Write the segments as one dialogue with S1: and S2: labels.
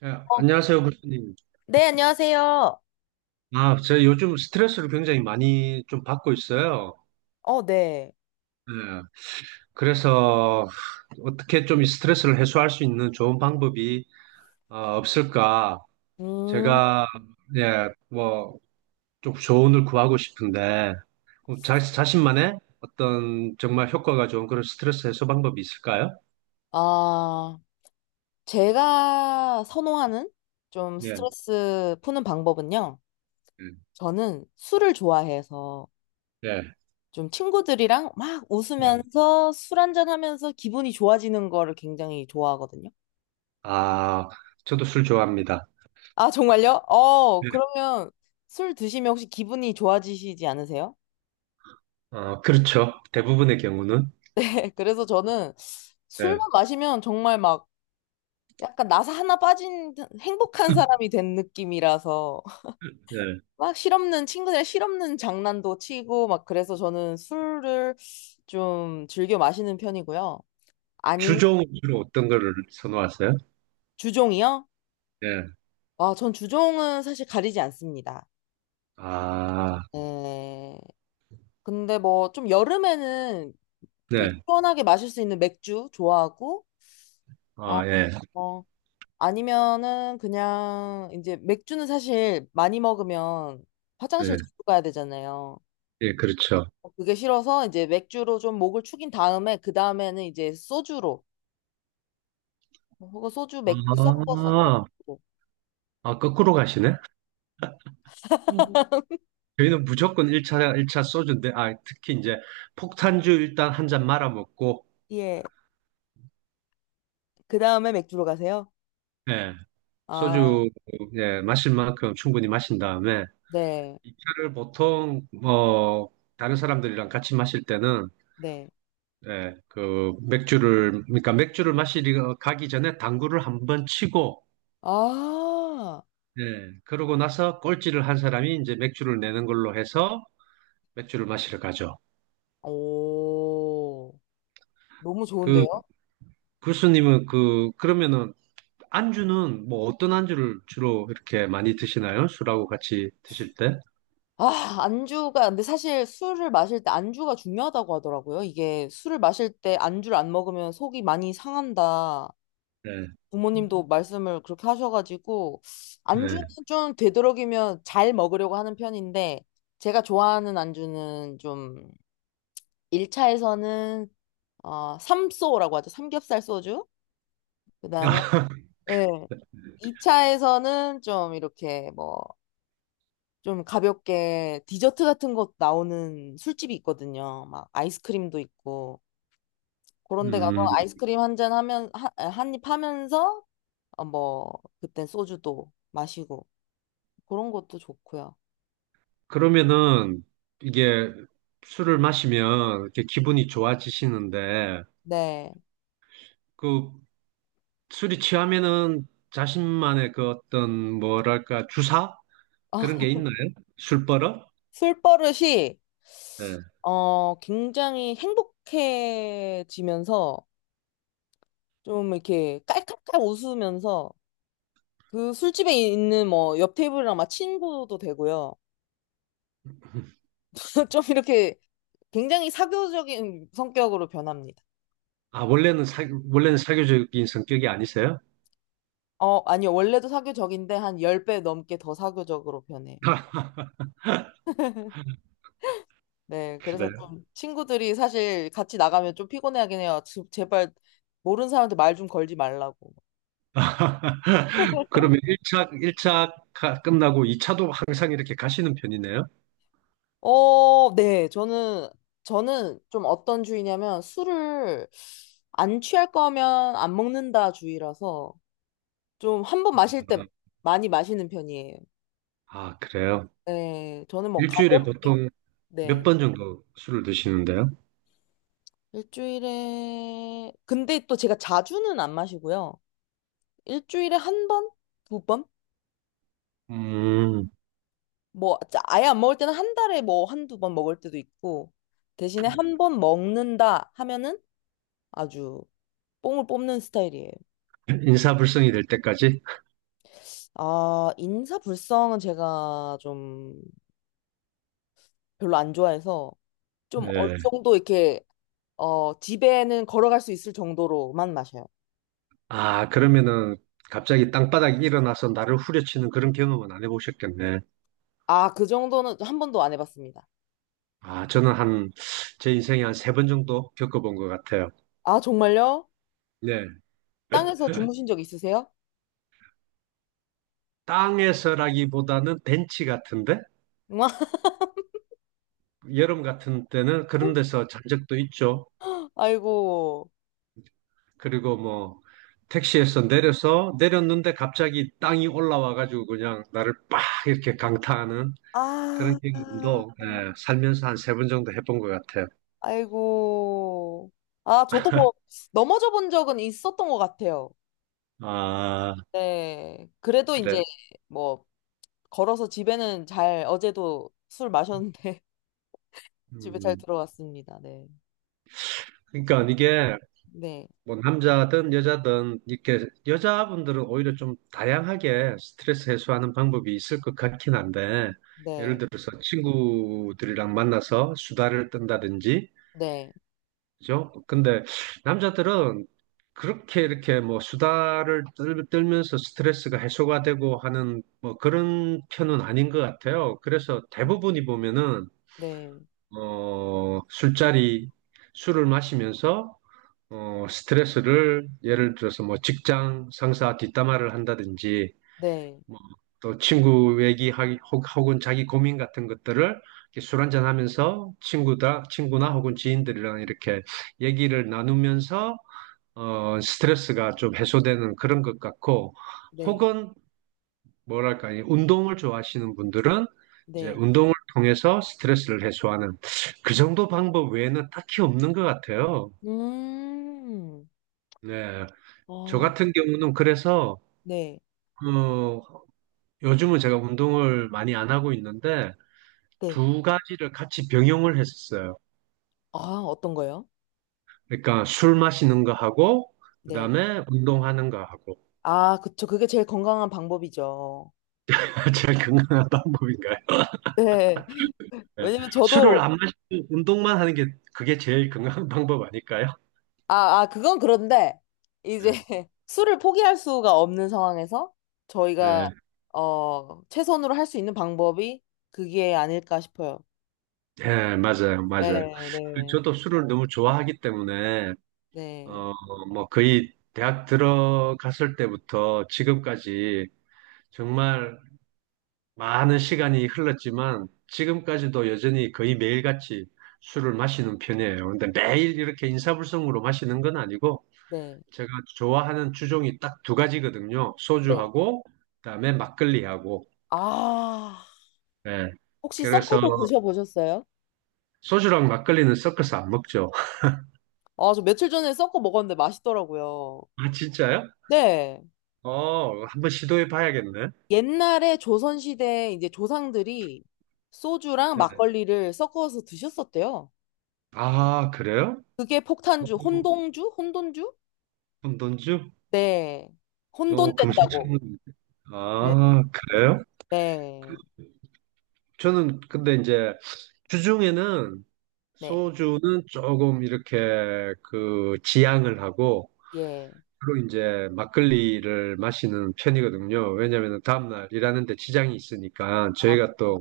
S1: 네,
S2: 어,
S1: 안녕하세요, 교수님.
S2: 네, 안녕하세요.
S1: 아, 제가 요즘 스트레스를 굉장히 많이 좀 받고 있어요.
S2: 어, 네.
S1: 네, 그래서 어떻게 좀 이 스트레스를 해소할 수 있는 좋은 방법이 없을까?
S2: 음,
S1: 제가 예, 뭐 좀 조언을 구하고 싶은데 뭐 자신만의 어떤 정말 효과가 좋은 그런 스트레스 해소 방법이 있을까요?
S2: 아, 제가 선호하는 좀
S1: 예,
S2: 스트레스 푸는 방법은요.
S1: 예,
S2: 저는 술을 좋아해서
S1: 예.
S2: 좀 친구들이랑 막
S1: 예.
S2: 웃으면서 술 한잔 하면서 기분이 좋아지는 거를 굉장히 좋아하거든요.
S1: 아, 저도 술 좋아합니다.
S2: 아, 정말요? 어,
S1: 예.
S2: 그러면 술 드시면 혹시 기분이 좋아지시지 않으세요?
S1: 어, 그렇죠. 대부분의 경우는.
S2: 그래서 저는
S1: 예.
S2: 술만 마시면 정말 막 약간 나사 하나 빠진 듯 행복한 사람이 된 느낌이라서
S1: 네.
S2: 막 실없는 친구들 실없는 장난도 치고 막 그래서 저는 술을 좀 즐겨 마시는 편이고요. 아니면
S1: 주종 주로 어떤 거를 선호하세요?
S2: 주종이요?
S1: 네.
S2: 아, 전 주종은 사실 가리지 않습니다.
S1: 아,
S2: 네. 근데 뭐 좀 여름에는 이렇게
S1: 네.
S2: 시원하게 마실 수 있는 맥주 좋아하고 어,
S1: 아, 예.
S2: 어 아니면은 그냥 이제 맥주는 사실 많이 먹으면 화장실
S1: 네.
S2: 자주 가야 되잖아요.
S1: 예, 그렇죠.
S2: 그게 싫어서 이제 맥주로 좀 목을 축인 다음에 그 다음에는 이제 소주로 뭐 그거 소주 맥주
S1: 아,
S2: 섞어서 소주.
S1: 아, 거꾸로 가시네? 음. 저희는 무조건 1차, 일차 소주인데, 아, 특히 이제 폭탄주 일단 한 잔 말아 먹고,
S2: 예. 그 다음에 맥주로 가세요?
S1: 예,
S2: 아,
S1: 소주, 예, 마실 만큼 충분히 마신 다음에,
S2: 네.
S1: 2차를 보통, 뭐, 다른 사람들이랑 같이 마실 때는,
S2: 네.
S1: 예, 그, 맥주를, 그러니까 맥주를 마시러 가기 전에 당구를 한번 치고,
S2: 아,
S1: 네. 그러고 나서 꼴찌를 한 사람이 이제 맥주를 내는 걸로 해서 맥주를 마시러 가죠.
S2: 오. 너무
S1: 그
S2: 좋은데요?
S1: 교수님은 그러면은 안주는 뭐 어떤 안주를 주로 이렇게 많이 드시나요? 술하고 같이 드실 때?
S2: 아, 안주가, 근데 사실 술을 마실 때 안주가 중요하다고 하더라고요. 이게 술을 마실 때 안주를 안 먹으면 속이 많이 상한다.
S1: 네.
S2: 부모님도 말씀을 그렇게 하셔가지고, 안주는
S1: 네.
S2: 좀 되도록이면 잘 먹으려고 하는 편인데, 제가 좋아하는 안주는 좀, 1차에서는 어, 삼소라고 하죠. 삼겹살 소주. 그다음에 예. 2차에서는 좀 이렇게 뭐 좀 가볍게 디저트 같은 것 나오는 술집이 있거든요. 막 아이스크림도 있고 그런 데 가서
S1: 음,
S2: 아이스크림 한 잔 하면 한 입 하면서 어, 뭐 그땐 소주도 마시고 그런 것도 좋고요.
S1: 그러면은 이게 술을 마시면 이렇게 기분이 좋아지시는데
S2: 네.
S1: 그 술이 취하면은 자신만의 그 어떤 뭐랄까 주사
S2: 아,
S1: 그런 게 있나요? 술버릇?
S2: 술버릇이 굉장히 행복해지면서 좀 이렇게 깔깔깔 웃으면서 그 술집에 있는 뭐 옆 테이블이랑 막 친구도 되고요. 좀 이렇게 굉장히 사교적인 성격으로 변합니다.
S1: 아, 원래는 사교적인 성격이 아니세요?
S2: 어, 아니요. 원래도 사교적인데 한 10배 넘게 더 사교적으로 변해요. 네. 그래서
S1: 그래요.
S2: 좀 친구들이 사실 같이 나가면 좀 피곤해하긴 해요. 제발 모르는 사람한테 말 좀 걸지 말라고.
S1: 그러면 1차, 일 차 끝나고 2차도 항상 이렇게 가시는 편이네요?
S2: 어, 네. 저는 좀 어떤 주의냐면 술을 안 취할 거면 안 먹는다 주의라서 좀 한 번 마실 때 많이 마시는 편이에요.
S1: 아, 그래요.
S2: 네, 저는 뭐
S1: 일주일에
S2: 가볍게,
S1: 보통 몇
S2: 네,
S1: 번 정도 술을 드시는데요?
S2: 일주일에, 근데 또 제가 자주는 안 마시고요. 일주일에 한 번? 두 번?
S1: 음,
S2: 뭐, 아예 안 먹을 때는 한 달에 뭐 한두 번 먹을 때도 있고, 대신에 한 번 먹는다 하면은 아주 뽕을 뽑는 스타일이에요.
S1: 인사불성이 될 때까지?
S2: 아, 인사불성은 제가 좀 별로 안 좋아해서 좀 어느
S1: 예.
S2: 정도 이렇게, 어, 집에는 걸어갈 수 있을 정도로만 마셔요.
S1: 아, 그러면은 갑자기 땅바닥에 일어나서 나를 후려치는 그런 경험은 안 해보셨겠네.
S2: 아, 그 정도는 한 번도 안 해봤습니다.
S1: 아, 저는 제 인생에 한 세 번 정도 겪어본 것 같아요.
S2: 아, 정말요?
S1: 네.
S2: 땅에서 주무신 적 있으세요?
S1: 땅에서라기보다는 벤치 같은데 여름 같은 때는 그런 데서 잔 적도 있죠.
S2: 아이고.
S1: 그리고 뭐 택시에서 내려서 내렸는데 갑자기 땅이 올라와가지고 그냥 나를 빡 이렇게 강타하는 그런
S2: 아,
S1: 경험도 예, 살면서 한 세 번 정도 해본 것 같아요.
S2: 아이고. 아, 저도 뭐, 넘어져 본 적은 있었던 것 같아요.
S1: 아,
S2: 네. 그래도
S1: 그래.
S2: 이제, 뭐, 걸어서 집에는 잘, 어제도 술 마셨는데, 집에 잘
S1: 음.
S2: 들어왔습니다. 네.
S1: 그러니까 이게
S2: 네.
S1: 뭐 남자든 여자든 이렇게 여자분들은 오히려 좀 다양하게 스트레스 해소하는 방법이 있을 것 같긴 한데 예를
S2: 네.
S1: 들어서 친구들이랑 만나서 수다를 떤다든지
S2: 네.
S1: 그죠? 근데 남자들은 그렇게 이렇게 뭐 수다를 떨면서 스트레스가 해소가 되고 하는 뭐 그런 편은 아닌 것 같아요. 그래서 대부분이 보면은
S2: 네.
S1: 술자리 술을 마시면서 스트레스를 예를 들어서 뭐 직장 상사 뒷담화를 한다든지
S2: 네.
S1: 뭐 또 친구 얘기 하 혹은 자기 고민 같은 것들을 이렇게 술 한잔 하면서 친구다 친구나 혹은 지인들이랑 이렇게 얘기를 나누면서 스트레스가 좀 해소되는 그런 것 같고
S2: 네.
S1: 혹은 뭐랄까 이 운동을 좋아하시는 분들은 이제
S2: 네.
S1: 운동을 통해서 스트레스를 해소하는 그 정도 방법 외에는 딱히 없는 것 같아요.
S2: 음.
S1: 네. 저
S2: 어,
S1: 같은 경우는 그래서
S2: 네.
S1: 어, 요즘은 제가 운동을 많이 안 하고 있는데
S2: 네.
S1: 두 가지를 같이 병용을 했었어요.
S2: 아, 어떤 거요?
S1: 그러니까 술 마시는 거 하고
S2: 네.
S1: 그다음에 운동하는 거 하고
S2: 아, 그쵸. 그게 제일 건강한 방법이죠.
S1: 제일 건강한 방법인가요?
S2: 네.
S1: 예.
S2: 왜냐면
S1: 술을
S2: 저도,
S1: 안 마시고 운동만 하는 게 그게 제일 건강한 방법 아닐까요?
S2: 아, 아, 그건 그런데,
S1: 예,
S2: 이제 술을 포기할 수가 없는 상황에서 저희가,
S1: 예,
S2: 어, 최선으로 할 수 있는 방법이 그게 아닐까 싶어요.
S1: 예, 맞아요, 맞아요.
S2: 네, 네,
S1: 저도 술을 너무 좋아하기 때문에
S2: 네,
S1: 어, 뭐 거의 대학 들어갔을 때부터 지금까지 정말 많은 시간이 흘렀지만 지금까지도 여전히 거의 매일같이 술을 마시는 편이에요. 근데 매일 이렇게 인사불성으로 마시는 건 아니고
S2: 네,
S1: 제가 좋아하는 주종이 딱 두 가지거든요.
S2: 네.
S1: 소주하고 그다음에 막걸리하고.
S2: 아,
S1: 예.
S2: 혹시 섞어
S1: 그래서
S2: 도 드셔보셨어요?
S1: 소주랑 막걸리는 섞어서 안 먹죠.
S2: 아, 저 며칠 전에 섞어 먹었는데 맛있더라고요.
S1: 아, 진짜요?
S2: 네.
S1: 어, 한번 시도해 봐야겠네.
S2: 옛날에 조선시대 이제 조상들이 소주랑
S1: 네.
S2: 막걸리를 섞어서 드셨었대요.
S1: 아, 그래요?
S2: 그게
S1: 어,
S2: 폭탄주, 혼동주? 혼돈주?
S1: 금돈주?
S2: 네.
S1: 어,
S2: 혼돈된다고.
S1: 금시초문.
S2: 네.
S1: 아, 그래요?
S2: 네.
S1: 저는 근데 이제 주중에는
S2: 네.
S1: 소주는 조금 이렇게 그 지양을 하고
S2: 예.
S1: 주로 이제 막걸리를 마시는 편이거든요. 왜냐하면 다음날 일하는데 지장이 있으니까
S2: 아,
S1: 저희가 또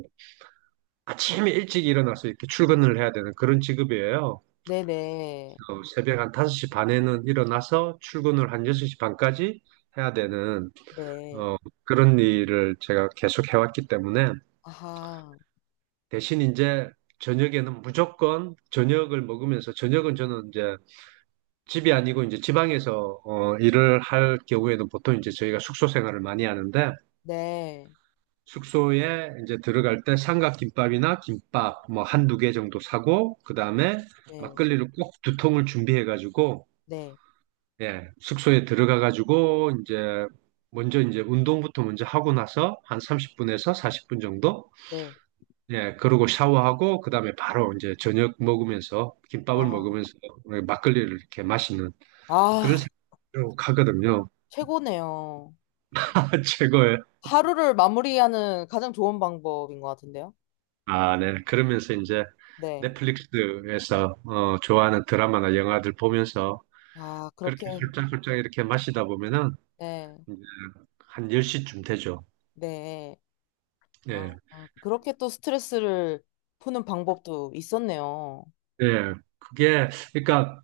S1: 아침에 일찍 일어나서 이렇게 출근을 해야 되는 그런 직업이에요.
S2: 네네. 네.
S1: 새벽 한 5시 반에는 일어나서 출근을 한 6시 반까지 해야 되는
S2: 네. 네.
S1: 어, 그런 일을 제가 계속 해왔기 때문에
S2: 아하.
S1: 대신 이제 저녁에는 무조건 저녁을 먹으면서 저녁은 저는 이제 집이 아니고 이제 지방에서 일을 할 경우에는 보통 이제 저희가 숙소 생활을 많이 하는데
S2: 네.
S1: 숙소에 이제 들어갈 때 삼각김밥이나 김밥 뭐 한두 개 정도 사고 그다음에
S2: 네.
S1: 막걸리를 꼭 두 통을 준비해 가지고
S2: 네.
S1: 예, 숙소에 들어가 가지고 이제 먼저 이제 운동부터 먼저 하고 나서 한 30분에서 40분 정도
S2: 네.
S1: 예, 그러고 샤워하고 그다음에 바로 이제 저녁 먹으면서 김밥을
S2: 아.
S1: 먹으면서 그 막걸리를 이렇게 마시는 그런
S2: 아,
S1: 생각으로 가거든요.
S2: 최고네요.
S1: 최고예요.
S2: 하루를 마무리하는 가장 좋은 방법인 것 같은데요.
S1: 아, 네. 그러면서 이제
S2: 네.
S1: 넷플릭스에서 좋아하는 드라마나 영화들 보면서
S2: 아,
S1: 그렇게
S2: 그렇게.
S1: 훌쩍훌쩍 이렇게 마시다 보면은
S2: 네.
S1: 이제 한 10시쯤 되죠.
S2: 네. 아,
S1: 예.
S2: 아, 그렇게 또 스트레스를 푸는 방법도 있었네요.
S1: 예. 그게 그러니까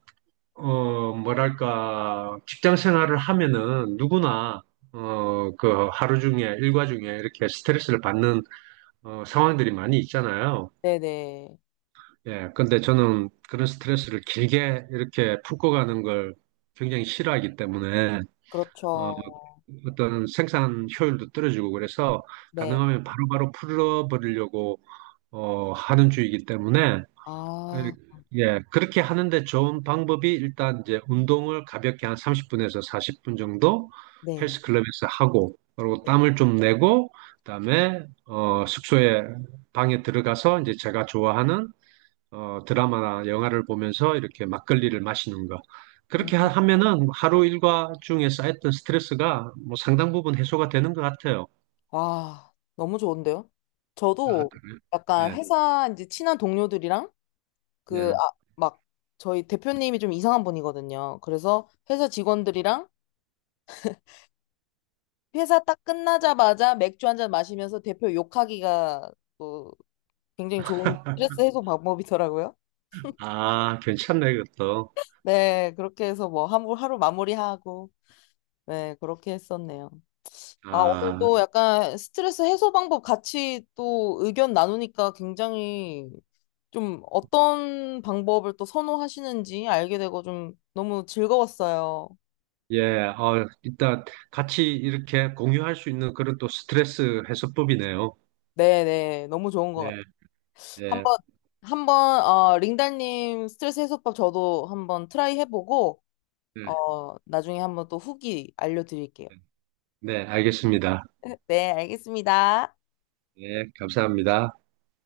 S1: 뭐랄까, 직장 생활을 하면은 누구나, 그 하루 중에, 일과 중에 이렇게 스트레스를 받는, 상황들이 많이 있잖아요.
S2: 네네.
S1: 예, 근데 저는 그런 스트레스를 길게 이렇게 풀고 가는 걸 굉장히 싫어하기 때문에, 어,
S2: 그렇죠.
S1: 어떤 생산 효율도 떨어지고 그래서
S2: 네.
S1: 가능하면 바로바로 풀어버리려고, 하는 주의이기 때문에, 예,
S2: 아,
S1: 예, 그렇게 하는데 좋은 방법이 일단 이제 운동을 가볍게 한 30분에서 40분 정도
S2: 네.
S1: 헬스클럽에서 하고, 그리고
S2: 네.
S1: 땀을 좀 내고, 그다음에 숙소에 방에 들어가서 이제 제가 좋아하는 드라마나 영화를 보면서 이렇게 막걸리를 마시는 거.
S2: 음,
S1: 그렇게 하면은 하루 일과 중에 쌓였던 스트레스가 뭐 상당 부분 해소가 되는 것 같아요.
S2: 와, 너무 좋은데요?
S1: 아,
S2: 저도
S1: 그래요?
S2: 약간
S1: 네,
S2: 회사 이제 친한 동료들이랑 그,
S1: 네.
S2: 아, 막 저희 대표님이 좀 이상한 분이거든요. 그래서 회사 직원들이랑 회사 딱 끝나자마자 맥주 한 잔 마시면서 대표 욕하기가 또 굉장히 좋은 스트레스 해소 방법이더라고요.
S1: 아, 괜찮네, 그것도.
S2: 네, 그렇게 해서 뭐 하루, 하루 마무리하고, 네, 그렇게 했었네요. 아, 오늘
S1: 아.
S2: 또 약간 스트레스 해소 방법 같이 또 의견 나누니까 굉장히 좀 어떤 방법을 또 선호하시는지 알게 되고 좀 너무 즐거웠어요.
S1: 예, 일단 같이 이렇게 공유할 수 있는 그런 또 스트레스 해소법이네요.
S2: 네네, 너무 좋은 것 같아요.
S1: 네, 네,
S2: 한번, 한번, 어, 링달님 스트레스 해소법 저도 한번 트라이 해보고,
S1: 네,
S2: 어, 나중에 한번 또 후기 알려드릴게요.
S1: 네, 알겠습니다.
S2: 네, 알겠습니다.
S1: 네, 감사합니다.